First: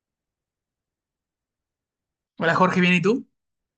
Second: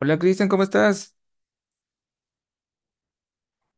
Hola Cristian, ¿cómo estás? Hola Jorge, ¿bien y tú?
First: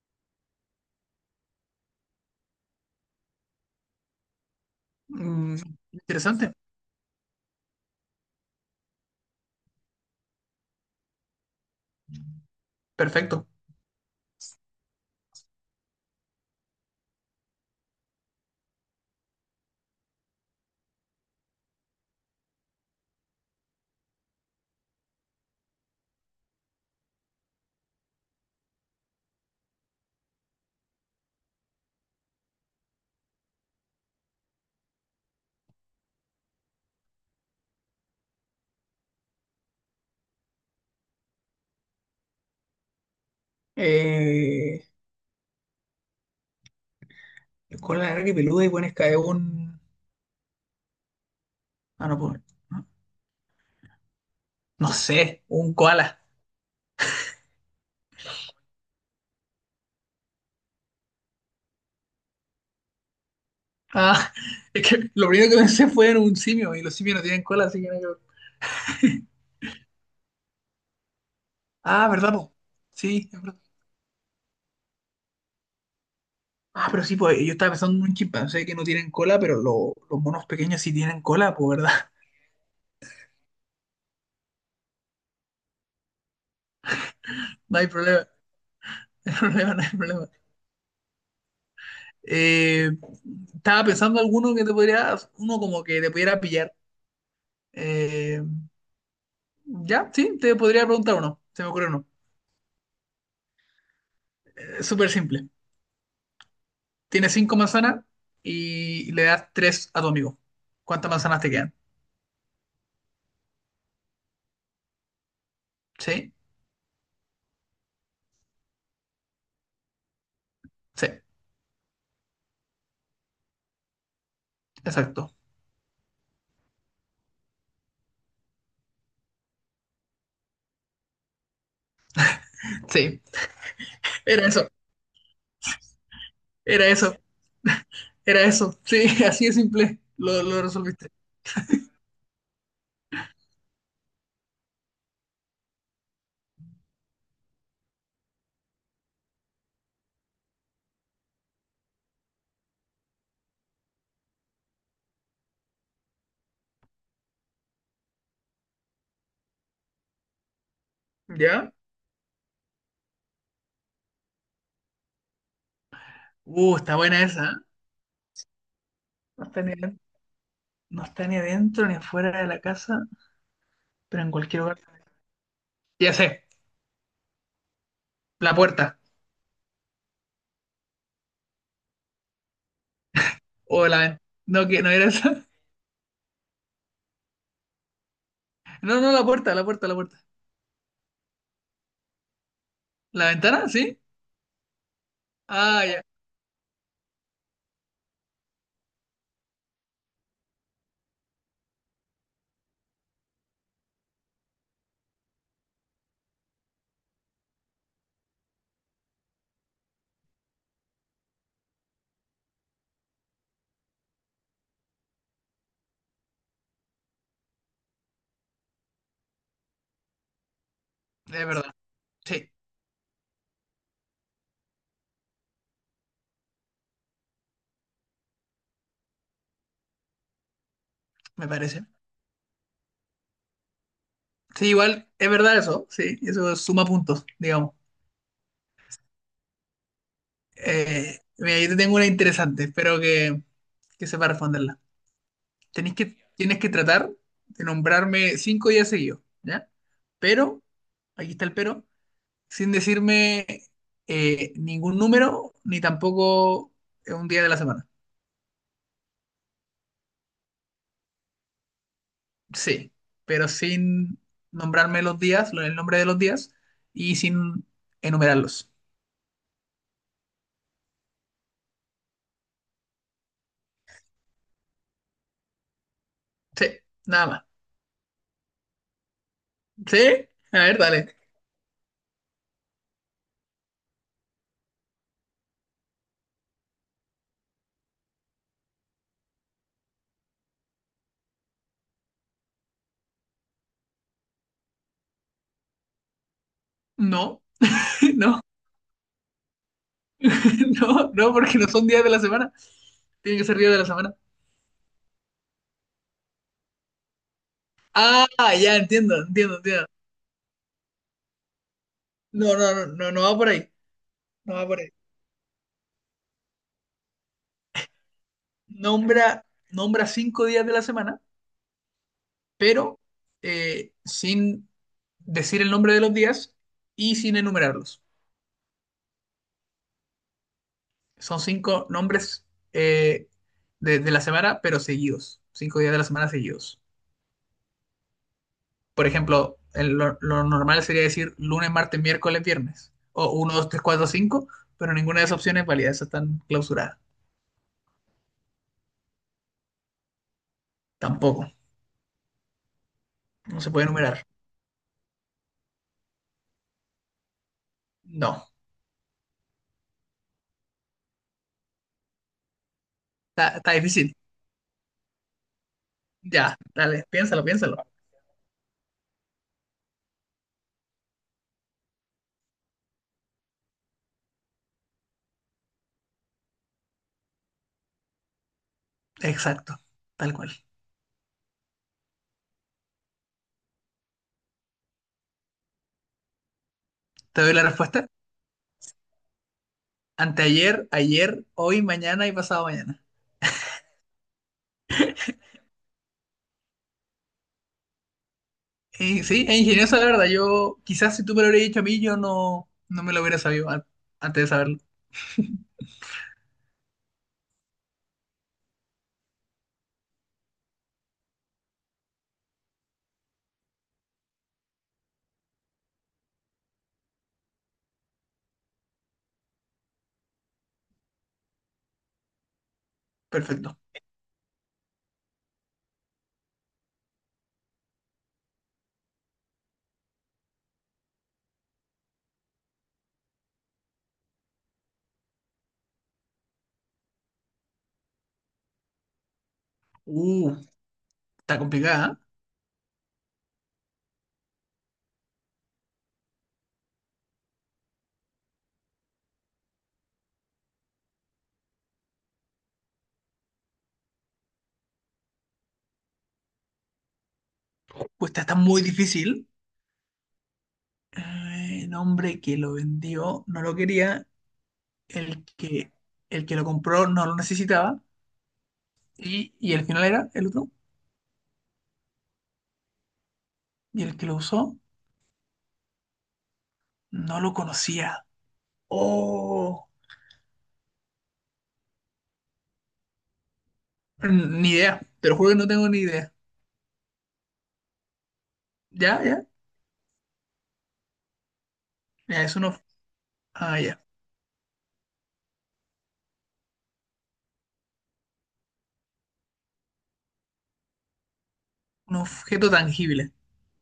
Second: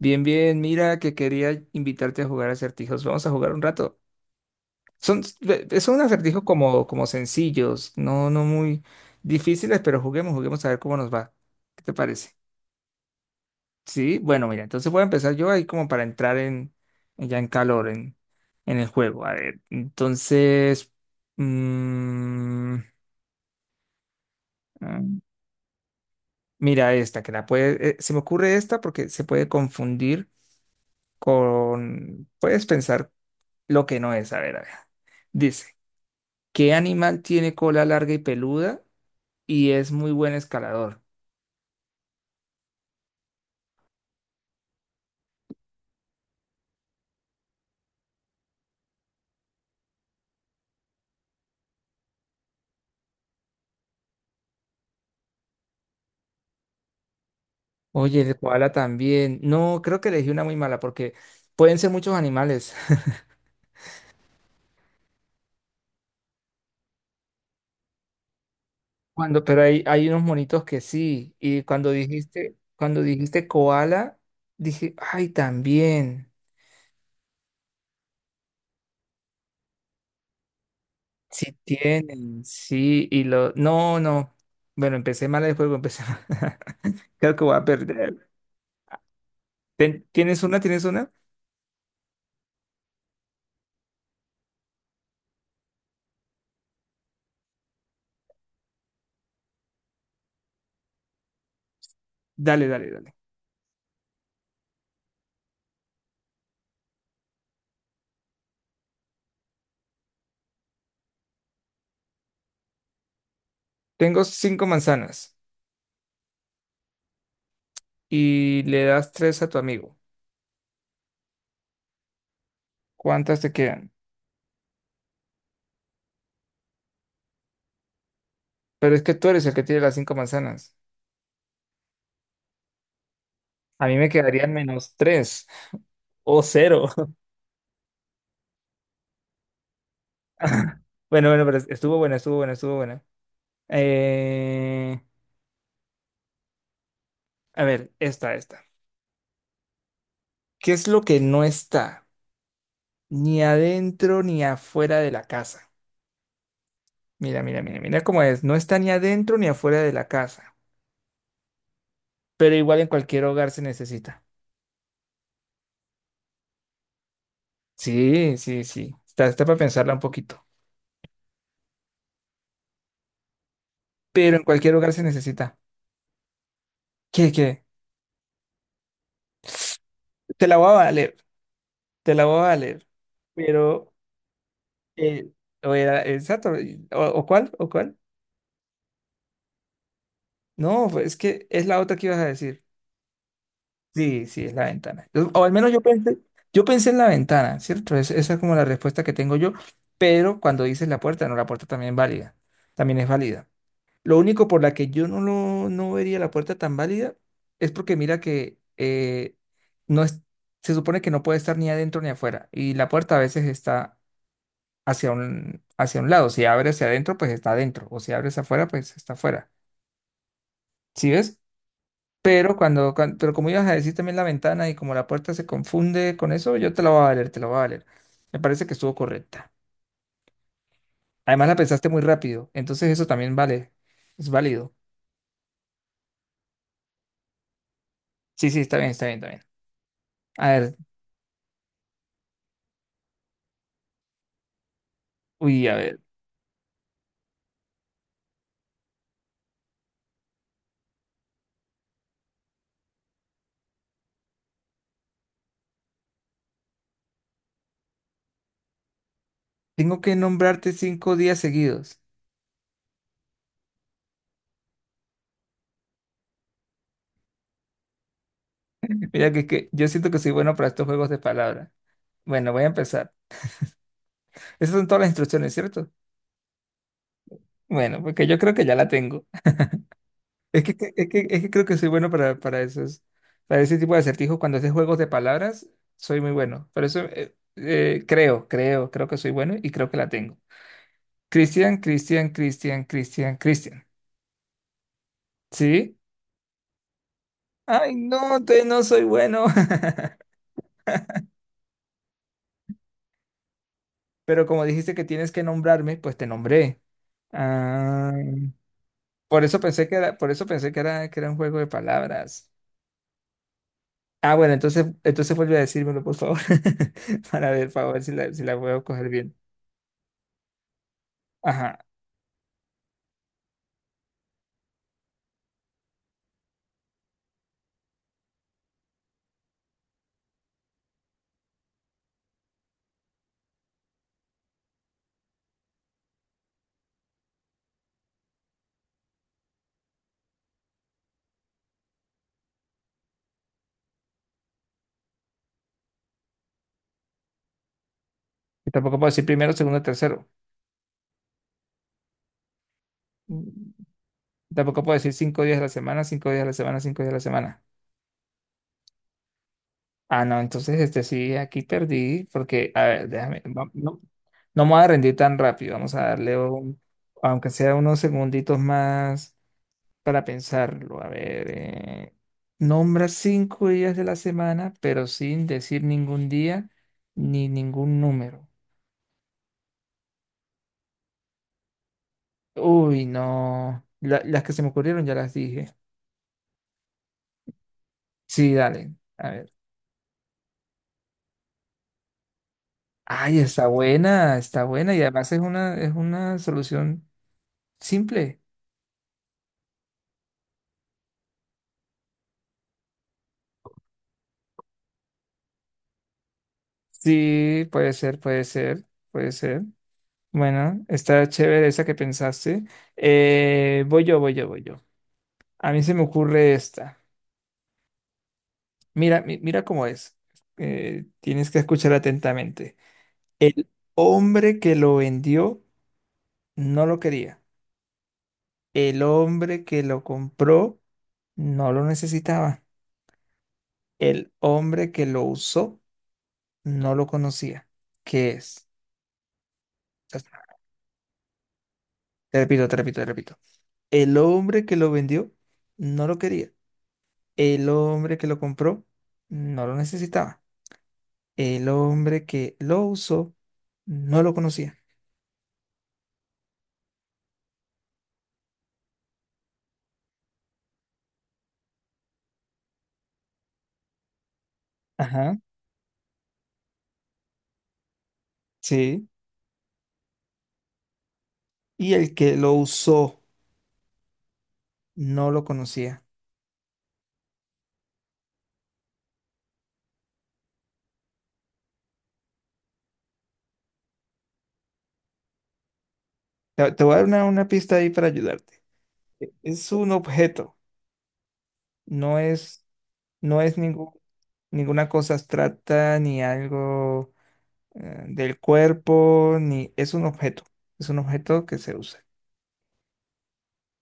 Bien, bien, mira que quería invitarte a jugar acertijos. Vamos a jugar un rato. Son, Mm, son acertijos Interesante, como sencillos, no muy difíciles, pero juguemos, juguemos a ver cómo nos va. ¿Qué te parece? perfecto. Sí, bueno, mira, entonces voy a empezar yo ahí como para entrar ya en calor en el juego. A ver, entonces, mm, ah, mira esta, que la puede, se me ocurre esta porque se puede confundir con, puedes pensar lo que no es, a ver, a ver. Dice, ¿qué animal tiene cola larga y peluda y es muy buen escalador? Eh, el koala larga y peluda y pones cae un. Ah, no, pues, no no sé, un koala. Oye, el koala también. No, creo que elegí una muy mala porque pueden ser muchos animales. Ah, es que lo primero que pensé fue en un simio y los simios no tienen cola, así que no hay que ver. Cuando, pero hay unos monitos que sí. Y cuando Ah, ¿verdad, po? dijiste, cuando Sí, es dijiste verdad. koala, dije, ay, también. Ah, pero sí, pues yo estaba pensando en un chimpancé que no tienen cola, pero los monos pequeños sí tienen Sí cola, pues, ¿verdad? tienen, sí. Y lo, no, no. Bueno, empecé mal el juego, empecé mal. Creo que voy a No hay problema, perder. no hay problema, no hay problema. ¿Tienes una? ¿Tienes una? Eh, Estaba pensando alguno que te podría, uno como que te pudiera pillar. Eh, Ya, sí, te podría preguntar uno. Se me ocurre uno. Dale, dale, dale. Súper simple. Tienes cinco manzanas y le das tres a tu amigo. ¿Cuántas manzanas te quedan? Tengo cinco manzanas ¿Sí? y le das tres a tu amigo. Sí, ¿Cuántas te quedan? exacto. Pero es que tú eres el que tiene las cinco manzanas. Sí, A mí me era quedarían eso, menos tres o cero. era eso, era eso. Sí, así de simple. Lo resolviste. Bueno, bueno, pero estuvo buena, estuvo buena, estuvo buena. Eh, a ver, esta. ¿Qué es lo que no está ni adentro ni afuera de la casa? Mira, mira, mira, mira cómo es. No está ni adentro ni afuera de la casa, ¿Ya? pero igual en cualquier hogar se necesita. Está buena esa, ¿eh? Sí, sí, sí. Está No para está ni, pensarla un poquito. no está ni adentro ni afuera de la casa, pero en Pero en cualquier cualquier lugar. lugar se necesita. Ya sé, ¿Qué, qué? la puerta. Te la voy a valer, te la voy a valer. O Pero, la ventana. No, que no era eh, esa. o era, exacto, o cuál, o cuál. No, no, la puerta, la puerta, la puerta. No, pues es que es la otra que ibas a decir. ¿La ventana? ¿Sí? Sí, sí, es la ventana. O al menos Ah, ya. Yo pensé en la ventana, ¿cierto? Esa es como la respuesta que tengo yo, pero cuando dices la puerta, no, la puerta también es válida, también es válida. Lo único por la que yo no lo no vería la puerta tan válida es porque mira que no es, se supone que no puede estar ni adentro ni afuera. Y la puerta a veces está hacia un lado. Si abre hacia adentro, pues está adentro. O si abres afuera, pues está afuera. ¿Sí ves? Es verdad. Sí, Pero pero como ibas a decir también la ventana y como la puerta se confunde con eso, yo te la voy a valer, te la voy a valer. Me parece que estuvo correcta. Además me la parece. pensaste muy rápido. Entonces eso también vale. Es Sí, válido. igual es verdad eso, sí, eso suma puntos, digamos. Sí, sí, está bien, está bien, está bien. A ver. Mira, yo te tengo una interesante, espero que sepa responderla. Uy, a Tenés ver. que, tienes que tratar de nombrarme 5 días seguidos, ¿ya? Pero, aquí está el pero, sin decirme ningún número, ni tampoco un día de la semana. Tengo que nombrarte cinco días seguidos. Sí, pero sin nombrarme los días, el nombre de los días, y sin enumerarlos. Mira que yo siento que soy bueno para estos juegos de palabras. Bueno, voy a empezar. Esas son todas las instrucciones, ¿cierto? Sí, nada más. Bueno, porque yo creo que ya la tengo. ¿Sí? A Es ver, dale. Que creo que soy bueno para esos, para ese tipo de acertijos. Cuando es de juegos de palabras, soy muy bueno. Por eso creo que soy bueno y creo que la tengo. Cristian, Cristian, Cristian, Cristian, Cristian. ¿Sí? No, Ay, no, no, te no soy bueno. no, no, porque no son días de la semana. Tienen que ser días de la semana. Pero como dijiste que tienes que nombrarme, pues te nombré. Ah, Ah, ya entiendo, entiendo, entiendo. Por eso pensé que era un juego de palabras. No, no, no, no, no va por ahí. Ah, bueno, No va por entonces, ahí. entonces vuelve a decírmelo, por favor, para ver si la, si la puedo coger bien. Nombra, nombra 5 días de la semana, Ajá. pero sin decir el nombre de los días y sin enumerarlos. Son cinco nombres eh, de la semana, pero seguidos. 5 días de la semana seguidos. Por ejemplo, lo normal sería decir lunes, martes, miércoles, viernes, o uno 2 3 4 cinco, pero ninguna de esas opciones es válida, esas están clausuradas. Y tampoco puedo decir primero, segundo, tercero. Tampoco, Mm, no se puede enumerar. Tampoco puedo decir cinco días a la semana, cinco días a la semana, cinco días a la semana. No, Ah, no, entonces este sí, aquí perdí, porque, a ver, está, está no, difícil. no me voy a rendir tan rápido, vamos a darle Ya, un, dale, piénsalo, aunque sea piénsalo. unos segunditos más. Para pensarlo, a ver, nombra cinco días de la semana, pero sin decir ningún día ni ningún número. Exacto, tal cual. Uy, no. Las que se me ocurrieron ya las dije. Te doy la respuesta. Sí, dale. A ver. Anteayer, ayer, hoy, mañana y pasado mañana. Ay, está buena, está buena. Y además es una solución simple. Y sí, es ingenioso la verdad. Yo, quizás si tú me lo hubieras dicho a mí, yo no me lo hubiera sabido antes de saberlo. Sí, puede ser, puede ser, puede ser. Bueno, está chévere esa que pensaste. Voy yo, voy yo, voy yo. A mí se me ocurre esta. Mira, mira cómo es. Tienes que escuchar atentamente. El Perfecto. hombre que lo vendió no lo quería. El hombre que lo compró no lo necesitaba. El hombre que lo usó no lo conocía. ¿Qué es? Te Uh, Está complicada. repito, te repito, te repito. El hombre que lo vendió no lo quería. El hombre que lo compró no lo necesitaba. El hombre que lo usó no lo conocía. ¿Eh? Pues esta está muy difícil. El hombre que lo vendió no lo quería, Ajá. el que, el que lo compró no lo necesitaba, Sí. y el final era el otro, Y el que lo usó y el que lo usó no lo conocía. no lo conocía. Oh, ni idea, te lo juro que no tengo ni idea. Te voy a dar una pista ahí para ayudarte. Ya, ya, Es un objeto, no ya, es es, un, ob- no es ah, ningún, ya, ninguna cosa abstracta ni algo del cuerpo, ni es un objeto, es un objeto que se usa. un objeto tangible.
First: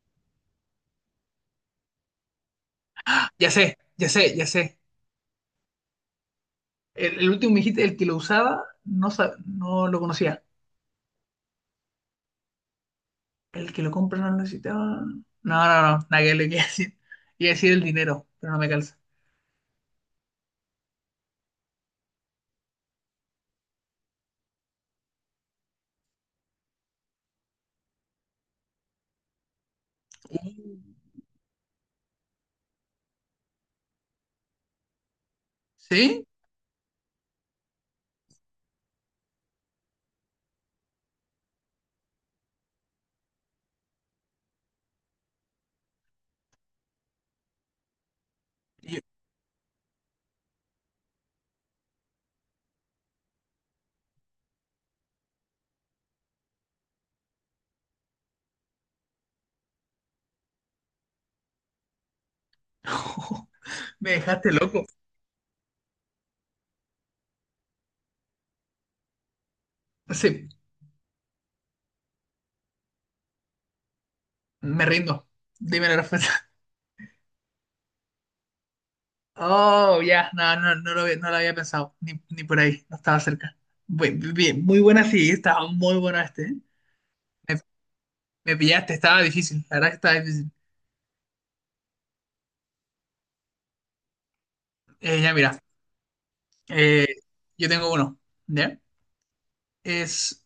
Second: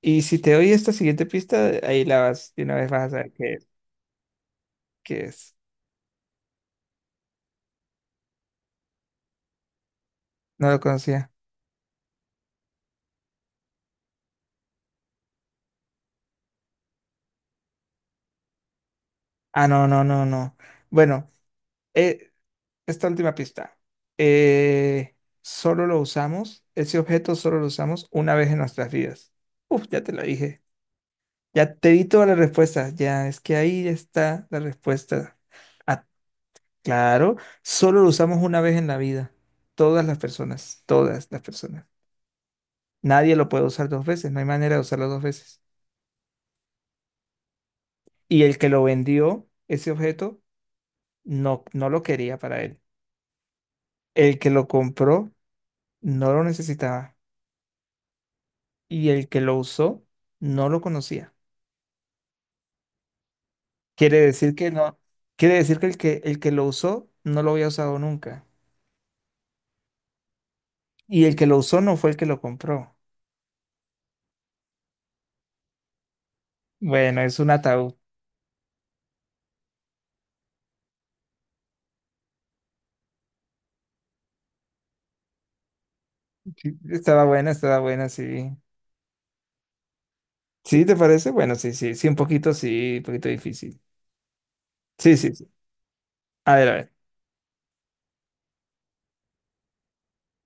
Y si te doy esta siguiente pista, ahí la vas, de una vez vas a saber Ya sé, ya sé, ya sé. qué es. El último me dijiste, el que lo usaba no, no lo conocía. No lo conocía. El que lo compra no lo necesitaba. No, no, no, nada que le quería decir. Iba a decir el dinero, pero no me calza. Ah, no, no, no, no. Bueno, eh, esta última pista. Eh, solo lo usamos, ese objeto solo lo usamos una vez en nuestras vidas. Uf, ya te lo dije. Mm. Ya te di todas las respuestas. Ya es que ahí está la respuesta. Ah, ¿Sí? claro, solo lo usamos una vez en la vida. Todas las personas, todas las personas. Nadie lo puede usar dos veces, no hay manera de usarlo dos veces. Y el que lo Y- vendió, ese objeto, no lo quería para él. El que lo compró, no lo necesitaba. Y el que lo usó no lo conocía. Me Quiere dejaste decir que loco. no, quiere decir que el el que lo usó no lo había usado nunca. Sí, Y el que lo usó no fue el que lo compró. me rindo. Dime la respuesta. Bueno, es un ataúd. Oh, ya, no, no, no lo había pensado, ni por ahí, no estaba cerca. Bien, muy buena, sí, estaba muy buena este, ¿eh? Sí, estaba buena, Me, estaba buena, sí. me pillaste, estaba difícil, la verdad que estaba difícil. ¿Sí te parece? Bueno, sí, sí, sí, un poquito difícil. Sí, sí, Ya, sí. mira, A ver, a ver. eh, yo tengo uno, ¿ya? Es,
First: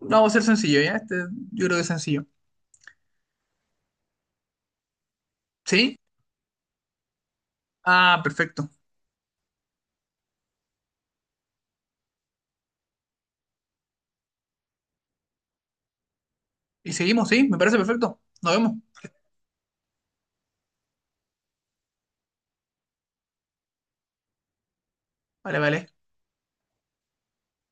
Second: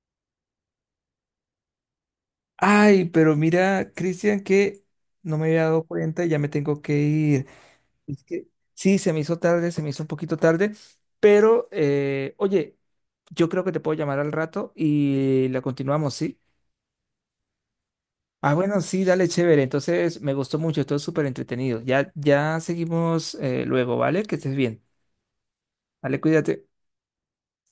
Vamos a ser sencillo, ¿ya? Yo creo que es sencillo. Ay, pero mira, Cristian, que no me había dado ¿Sí? cuenta y ya me tengo que ir. Ah, Es que perfecto. sí, se me hizo tarde, se me hizo un poquito tarde, pero oye, yo creo que te puedo llamar al rato y la continuamos, ¿sí? Y seguimos, ¿sí? Me parece perfecto. Nos Ah, vemos. bueno, sí, dale, chévere. Entonces, me gustó mucho, estuvo súper entretenido. Ya, ya seguimos luego, ¿vale? Que estés bien. Vale, vale. Dale, cuídate.